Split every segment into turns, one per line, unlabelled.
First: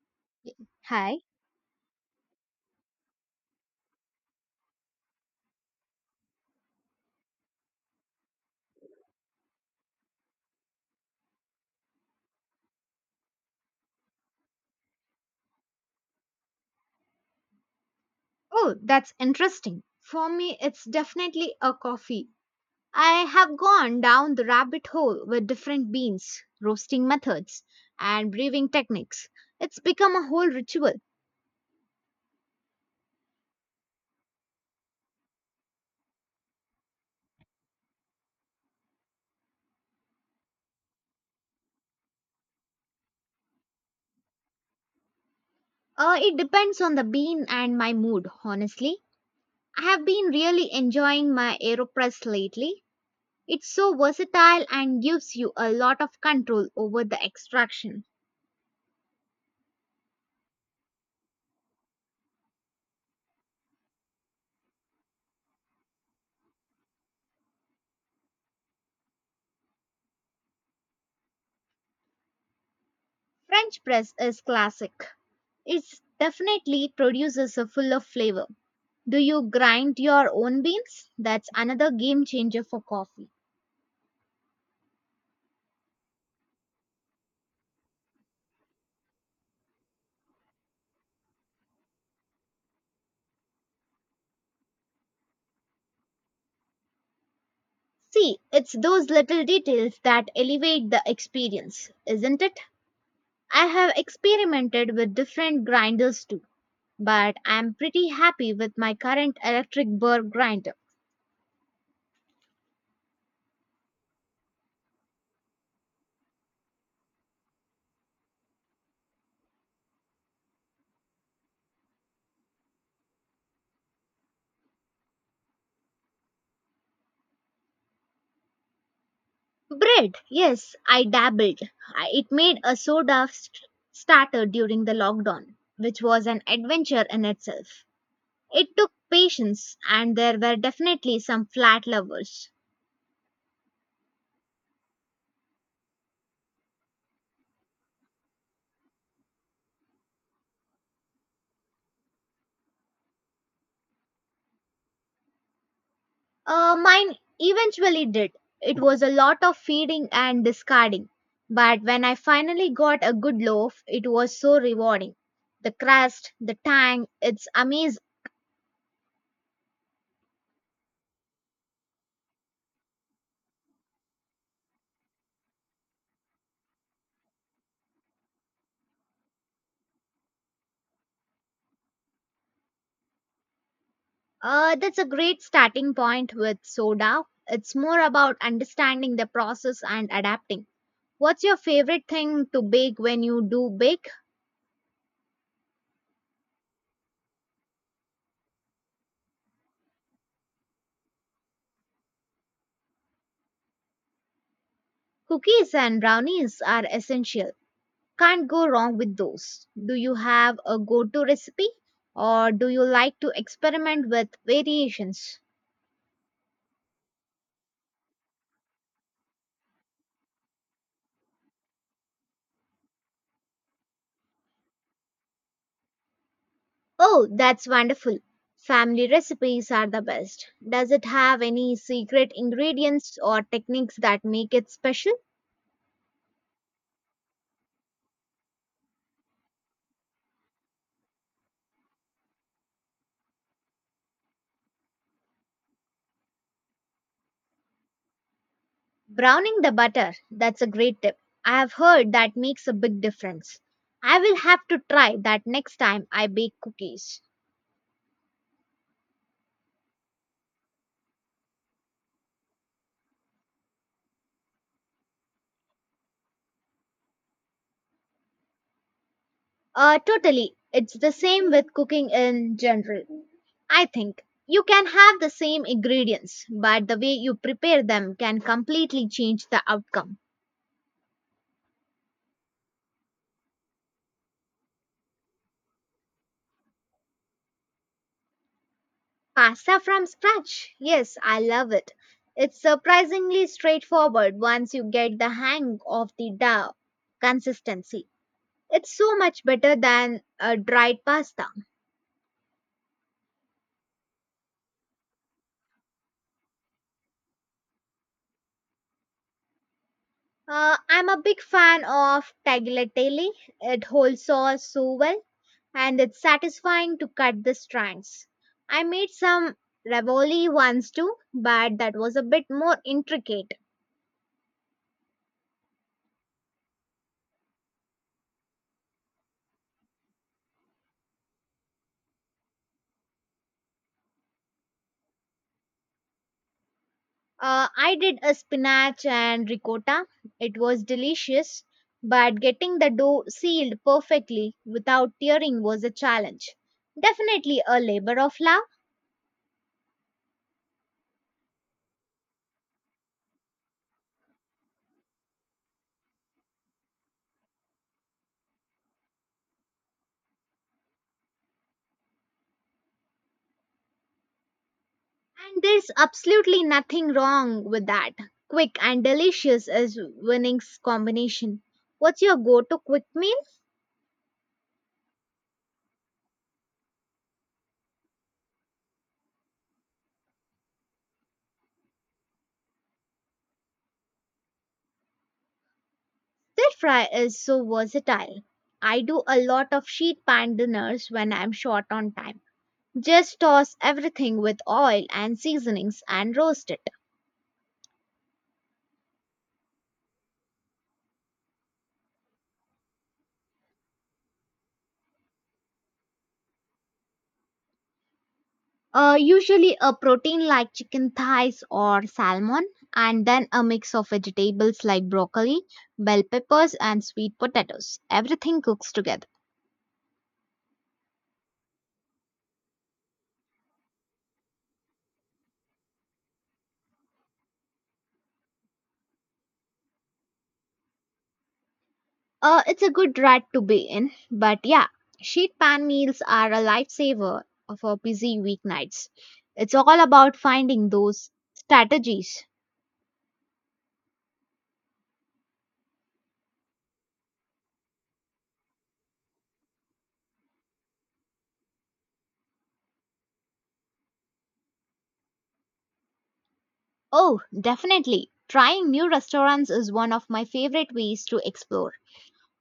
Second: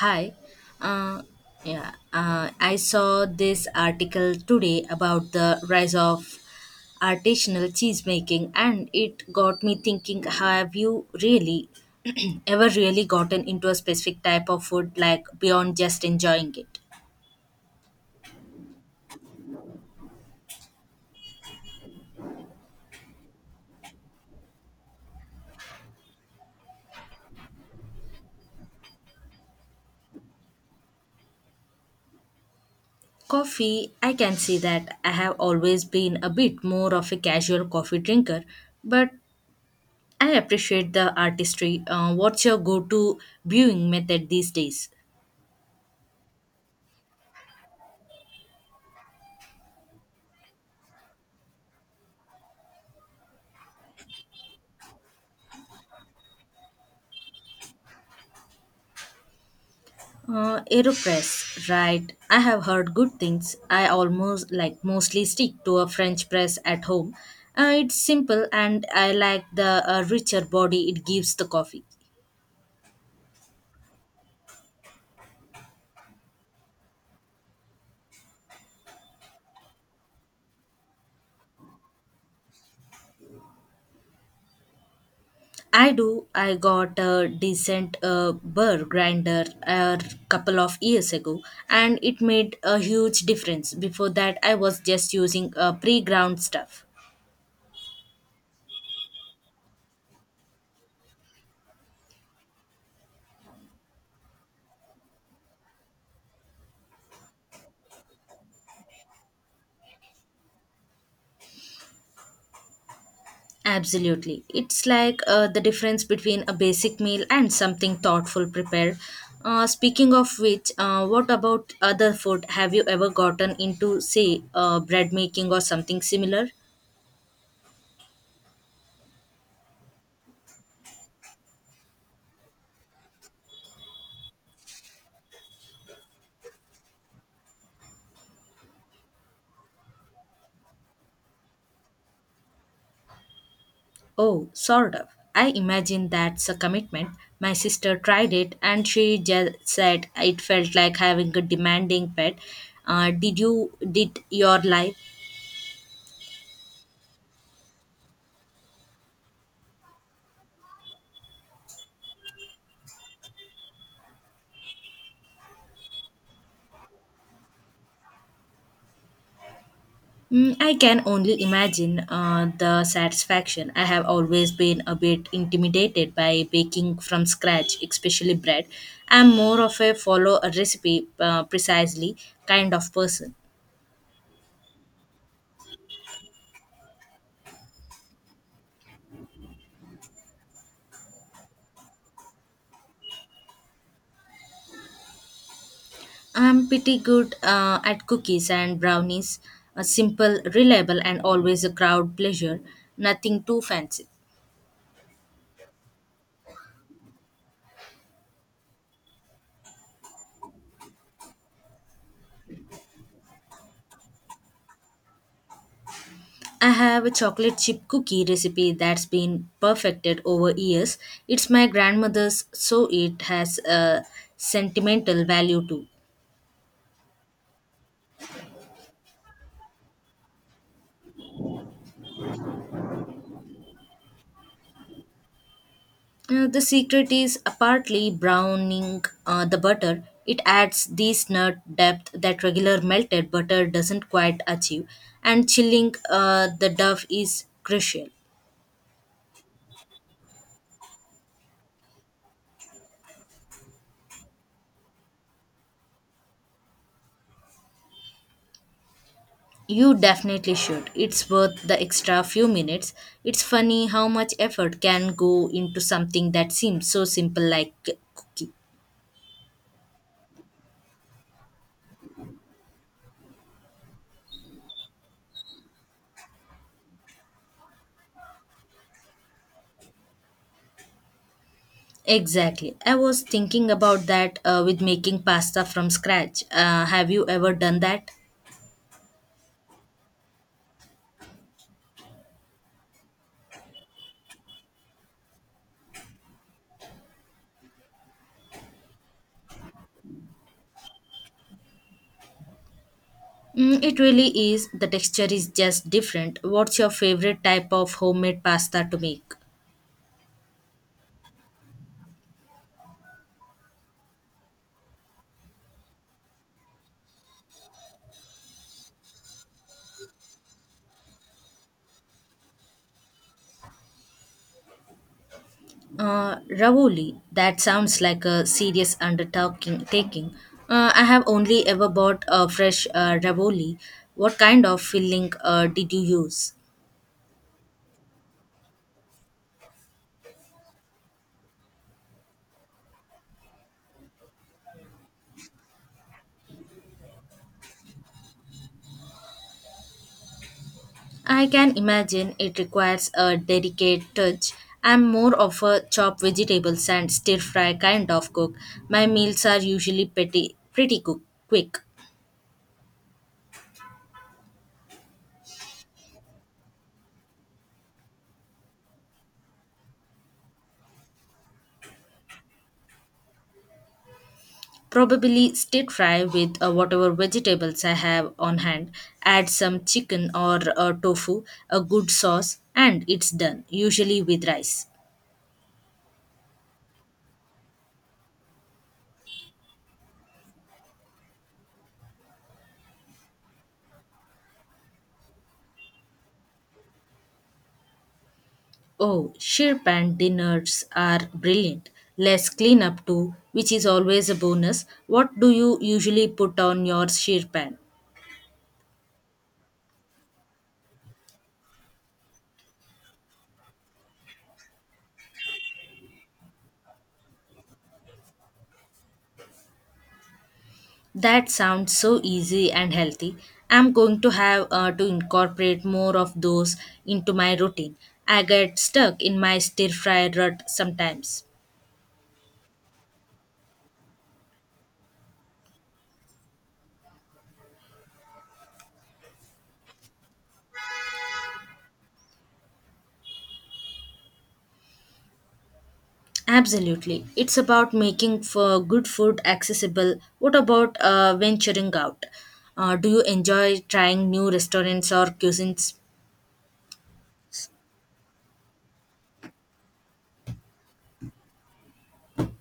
Hi.
Hi.
Uh, yeah, I saw this article today about the rise of artisanal cheese making, and it got me thinking have you really ever really gotten into a specific type of food like beyond just enjoying it?
Oh, that's interesting. For me, it's definitely a coffee. I have gone down the rabbit hole with different beans, roasting methods, and brewing techniques. It's become a whole ritual.
Coffee, I can see that. I have always been a bit more of a casual coffee drinker, but I appreciate the artistry. What's your go to brewing method these days?
It depends on the bean and my mood, honestly. I have been really enjoying my AeroPress lately. It's so versatile and gives you a lot of control over the extraction.
Aeropress, right. I have heard good things. I almost like mostly stick to a French press at home. It's simple and I like the richer body it gives the coffee.
French press is classic. It definitely produces a full of flavor. Do you grind your own beans? That's another game changer for coffee.
I do. I got a decent burr grinder a couple of years ago and it made a huge difference. Before that, I was just using pre ground stuff.
See, it's those little details that elevate the experience, isn't it? I have experimented with different grinders too, but I'm pretty happy with my current electric burr grinder.
Absolutely. It's like the difference between a basic meal and something thoughtful prepared. Speaking of which, what about other food? Have you ever gotten into, say, bread making or something similar?
Bread, yes, I dabbled. It made a soda starter during the lockdown, which was an adventure in itself. It took patience, and there were definitely some flat lovers.
Oh, sort of. I imagine that's a commitment. My sister tried it and she just said it felt like having a demanding pet. Did your life?
Mine eventually did. It was a lot of feeding and discarding. But when I finally got a good loaf, it was so rewarding. The crust, the tang, it's amazing.
Mm, I can only imagine the satisfaction. I have always been a bit intimidated by baking from scratch, especially bread. I'm more of a follow a recipe precisely kind of person.
That's a great starting point with soda. It's more about understanding the process and adapting. What's your favorite thing to bake when you do bake?
I'm pretty good at cookies and brownies, simple, reliable, and always a crowd pleasure. Nothing too fancy.
Cookies and brownies are essential. Can't go wrong with those. Do you have a go to recipe, or do you like to experiment with variations?
I have a chocolate chip cookie recipe that's been perfected over years. It's my grandmother's, so it has a sentimental value too.
Oh, that's wonderful. Family recipes are the best. Does it have any secret ingredients or techniques that make it special?
The secret is partly browning the butter. It adds this nut depth that regular melted butter doesn't quite achieve, and chilling the dough is crucial.
Browning the butter, that's a great tip. I have heard that makes a big difference. I will have to try that next time I bake cookies.
You definitely should. It's worth the extra few minutes. It's funny how much effort can go into something that seems so simple like cooking.
Totally. It's the same with cooking in general. I think you can have the same ingredients, but the way you prepare them can completely change the outcome.
Exactly. I was thinking about that with making pasta from scratch. Have you ever done that?
Pasta from scratch. Yes, I love it. It's surprisingly straightforward once you get the hang of the dough consistency. It's so much better than a dried pasta.
Mm, it really is. The texture is just different. What's your favorite type of homemade pasta to make?
I'm a big fan of tagliatelle. It holds sauce so well, and it's satisfying to cut the strands. I made some ravioli once too, but that was a bit more intricate.
Ravoli, that sounds like a serious undertaking. Taking. I have only ever bought a fresh Ravoli. What kind of filling did you use?
I did a spinach and ricotta. It was delicious, but getting the dough sealed perfectly without tearing was a challenge. Definitely a labor of love,
I can imagine it requires a delicate touch. I'm more of a chop vegetables and stir fry kind of cook. My meals are usually pretty quick.
and there's absolutely nothing wrong with that. Quick and delicious is winning's combination. What's your go to quick meal?
Probably stir fry with whatever vegetables I have on hand. Add some chicken or tofu, a good sauce, and it's done, usually with rice.
Their fry is so versatile. I do a lot of sheet pan dinners when I'm short on time. Just toss everything with oil and seasonings and roast it.
Oh, sheer pan dinners are brilliant. Less cleanup too, which is always a bonus. What do you usually put on your sheer pan?
Usually a protein like chicken thighs or salmon, and then a mix of vegetables like broccoli, bell peppers, and sweet potatoes. Everything cooks together.
That sounds so easy and healthy. I'm going to have to incorporate more of those into my routine. I get stuck in my stir fry rut sometimes.
It's a good rut to be in, but yeah, sheet pan meals are a lifesaver for busy weeknights. It's all about finding those strategies.
Absolutely. It's about making for good food accessible. What about venturing out? Do you enjoy trying new restaurants or cuisines?
Oh, definitely. Trying new restaurants is one of my favorite ways to explore.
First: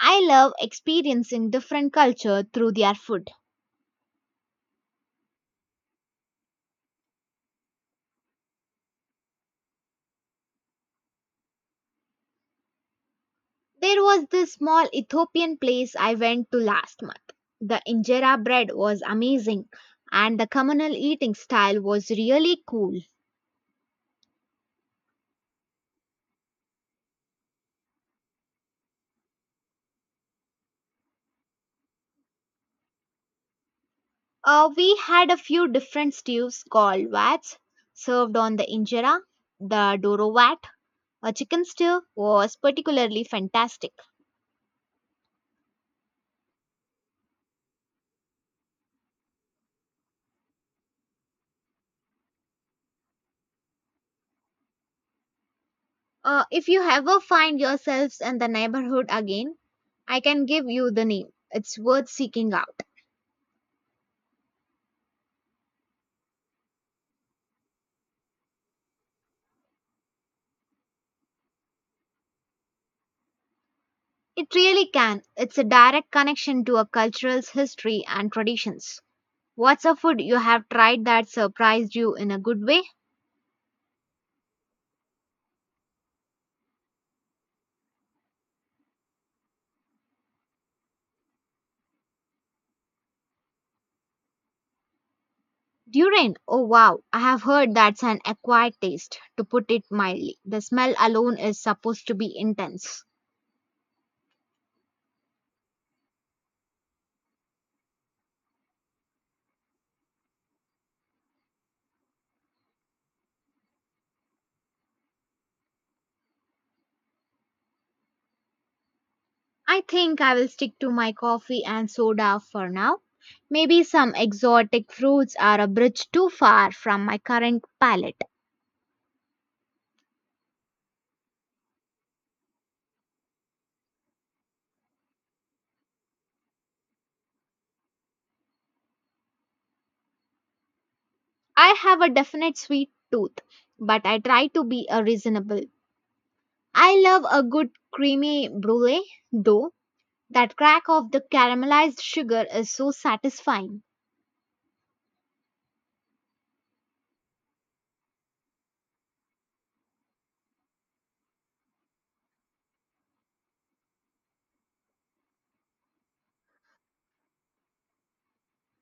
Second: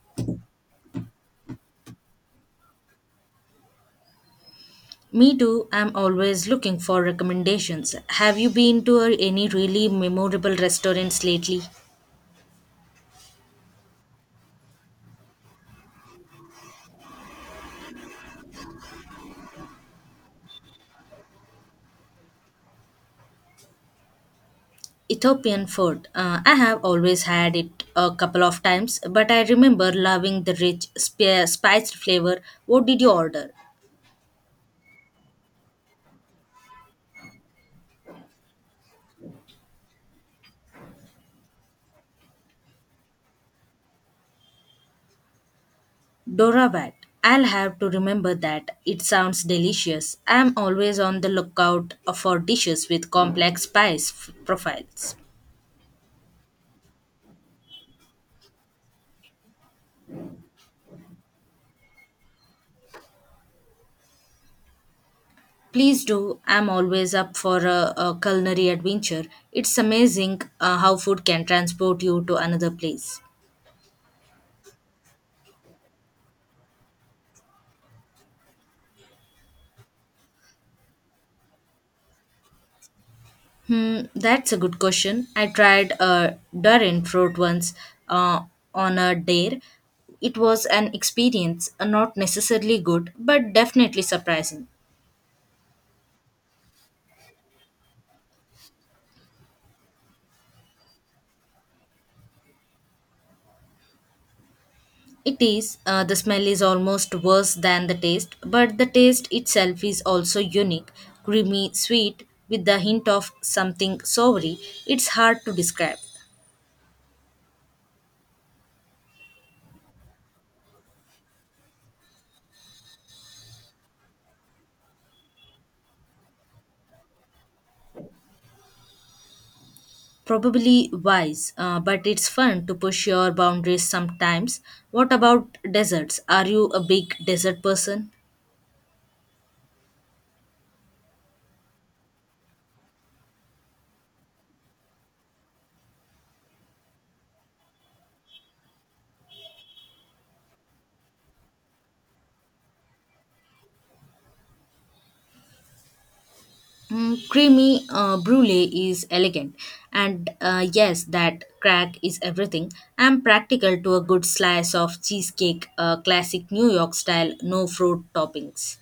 I love experiencing different culture through their food.
Me too. I'm always looking for recommendations. Have you been to any really memorable restaurants lately?
There was this small Ethiopian place I went to last month. The injera bread was amazing, and the communal eating style was really cool.
Ethiopian food. I have always had it a couple of times, but I remember loving the rich, spiced flavor. What did you order?
We had a few different stews called vats served on the injera. The doro vat, a chicken stew, was particularly fantastic.
Doravat. I'll have to remember that. It sounds delicious. I'm always on the lookout for dishes with complex spice profiles.
If you ever find yourselves in the neighborhood again, I can give you the name. It's worth seeking out.
Please do. I'm always up for a culinary adventure. It's amazing how food can transport you to another place.
It really can. It's a direct connection to a cultural history and traditions. What's a food you have tried that surprised you in a good way?
Hmm, that's a good question. I tried a durian fruit once uh, on a dare. It was an experience, not necessarily good, but definitely surprising.
Durian, oh wow, I have heard that's an acquired taste, to put it mildly. The smell alone is supposed to be intense.
It is. The smell is almost worse than the taste, but the taste itself is also unique, creamy, sweet, with the hint of something savory. It's hard to describe.
I think I will stick to my coffee and soda for now. Maybe some exotic fruits are a bridge too far from my current palate.
Probably wise, but it's fun to push your boundaries sometimes. What about desserts? Are you a big dessert person?
I have a definite sweet tooth, but I try to be a reasonable. I love a good creamy brulee, though. That crack of the caramelized sugar is so satisfying.
Mm, creamy brulee is elegant, and yes, that crack is everything. I'm practical to a good slice of cheesecake, classic New York style, no fruit toppings.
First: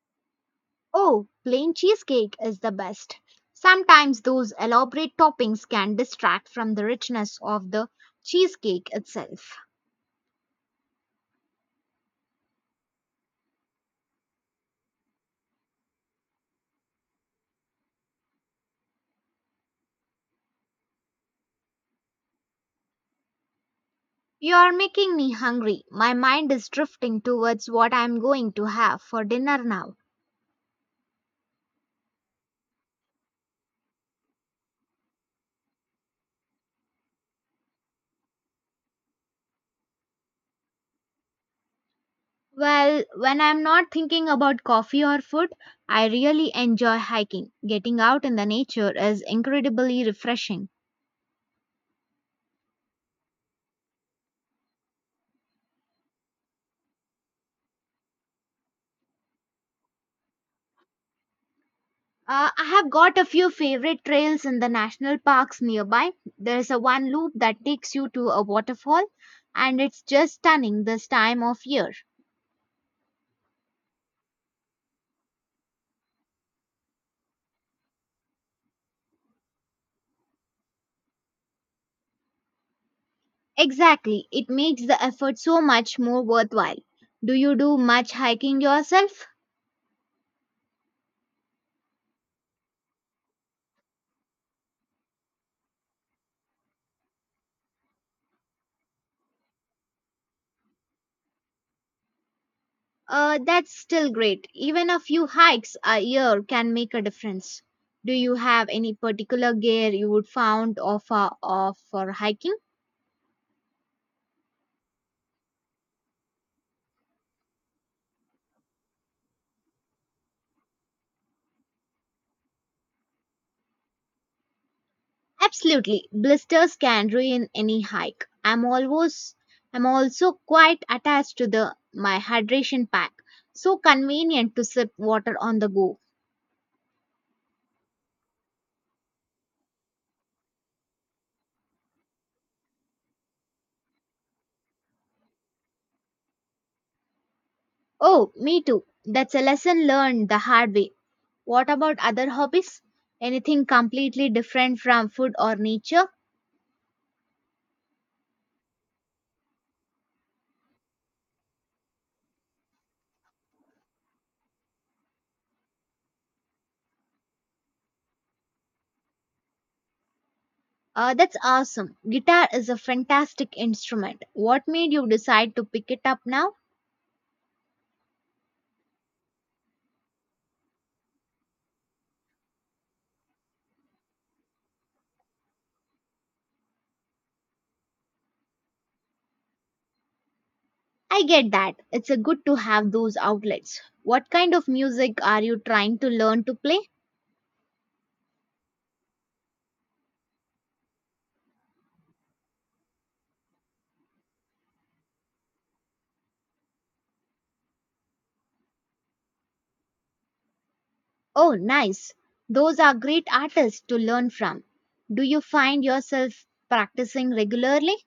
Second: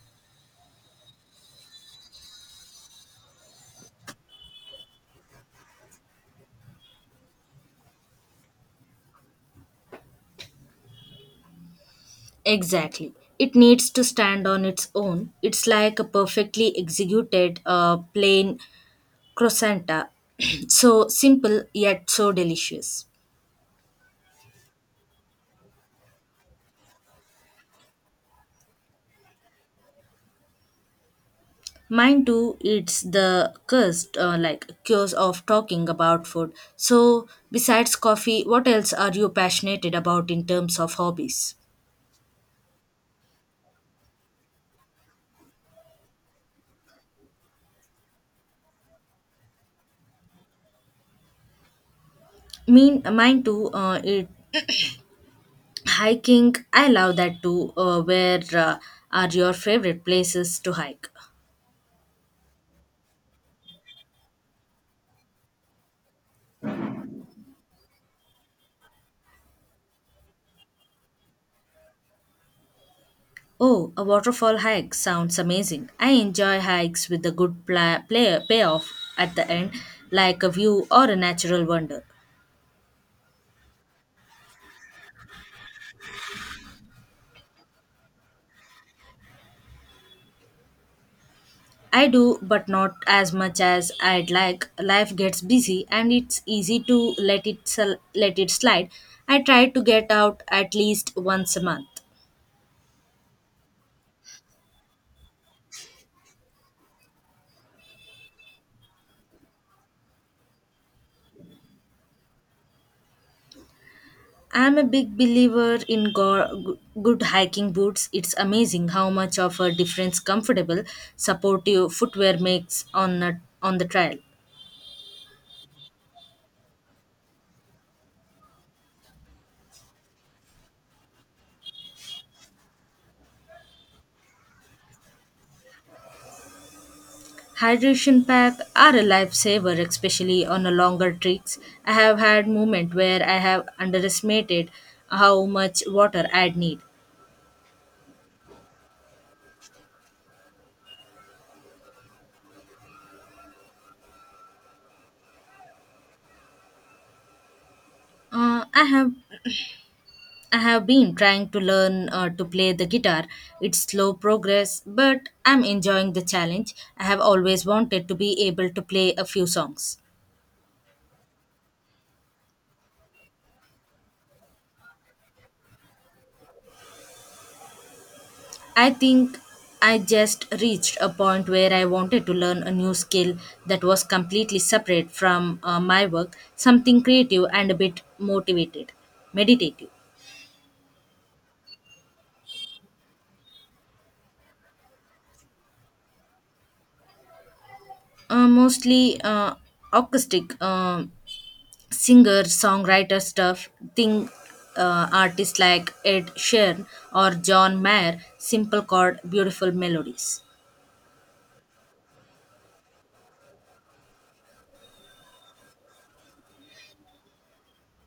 Oh, plain cheesecake is the best. Sometimes those elaborate toppings can distract from the richness of the cheesecake itself.
Exactly. It needs to stand on its own. It's like a perfectly executed plain croissant, so simple yet so delicious.
You are making me hungry. My mind is drifting towards what I am going to have for dinner now.
Mine too, it's the curse, curse of talking about food. So, besides coffee, what else are you passionate about in terms of hobbies?
Well, when I am not thinking about coffee or food, I really enjoy hiking. Getting out in the nature is incredibly refreshing.
Mean, mine too, hiking, I love that too. Where are your favorite places to hike?
I have got a few favorite trails in the national parks nearby. There's a one loop that takes you to a waterfall, and it's just stunning this time of year.
Oh, a waterfall hike sounds amazing. I enjoy hikes with a good payoff at the end, like a view or a natural wonder.
Exactly, it makes the effort so much more worthwhile. Do you do much hiking yourself?
I do, but not as much as I'd like. Life gets busy and it's easy to let it slide. I try to get out at least once a month.
That's still great. Even a few hikes a year can make a difference. Do you have any particular gear you would found offer of for hiking?
I'm a big believer in good hiking boots. It's amazing how much of a difference comfortable, supportive footwear makes on on the trail.
Absolutely. Blisters can ruin any hike. I'm also quite attached to the my hydration pack. So convenient to sip water on the go.
Hydration pack are a lifesaver, especially on a longer treks. I have had moment where I have underestimated how much water I'd need.
Oh, me too. That's a lesson learned the hard way. What about other hobbies? Anything completely different from food or nature?
Uh, I have I have been trying to learn to play the guitar. It's slow progress, but I'm enjoying the challenge. I have always wanted to be able to play a few songs.
That's awesome. Guitar is a fantastic instrument. What made you decide to pick it up now?
I think I just reached a point where I wanted to learn a new skill that was completely separate from my work, something creative and a bit motivated, meditative.
I get that. It's a good to have those outlets. What kind of music are you trying to learn to play?
Mostly acoustic. Singer songwriter stuff, think artists like Ed Sheeran or John Mayer, simple chord, beautiful melodies.
Oh, nice. Those are great artists to learn from. Do you find yourself practicing regularly?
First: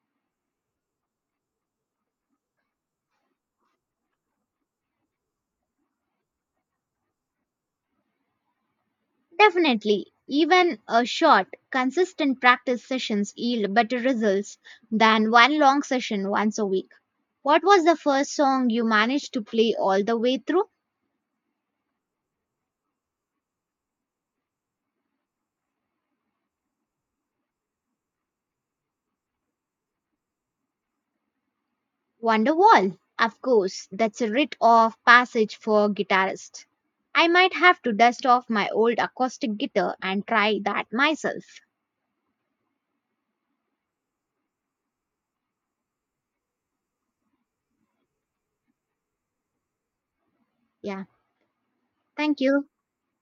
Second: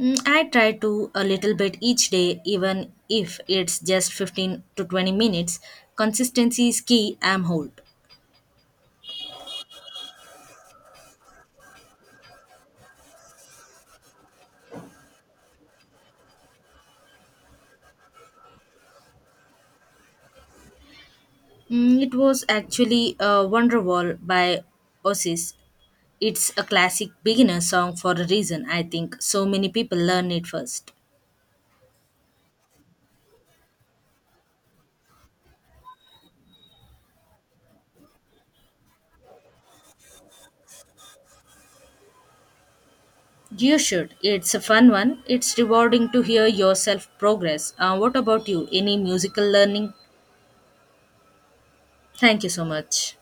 Mm, I try to a little bit each day, even if it's just 15 to 20 minutes. Consistency is key, I'm hold.
Definitely. Even a short, consistent practice sessions yield better results than one long session once a week. What was the first song you managed to play all the way through?
Mm, it was actually Wonderwall by Oasis. It's a classic beginner song for a reason. I think so many people learn it first.
Wonderwall. Of course, that's a rite of passage for guitarists. I might have to dust off my old acoustic guitar and try that myself.
You should. It's a fun one. It's rewarding to hear yourself progress. What about you? Any musical learning?
Yeah, thank
Thank you so
you.
much.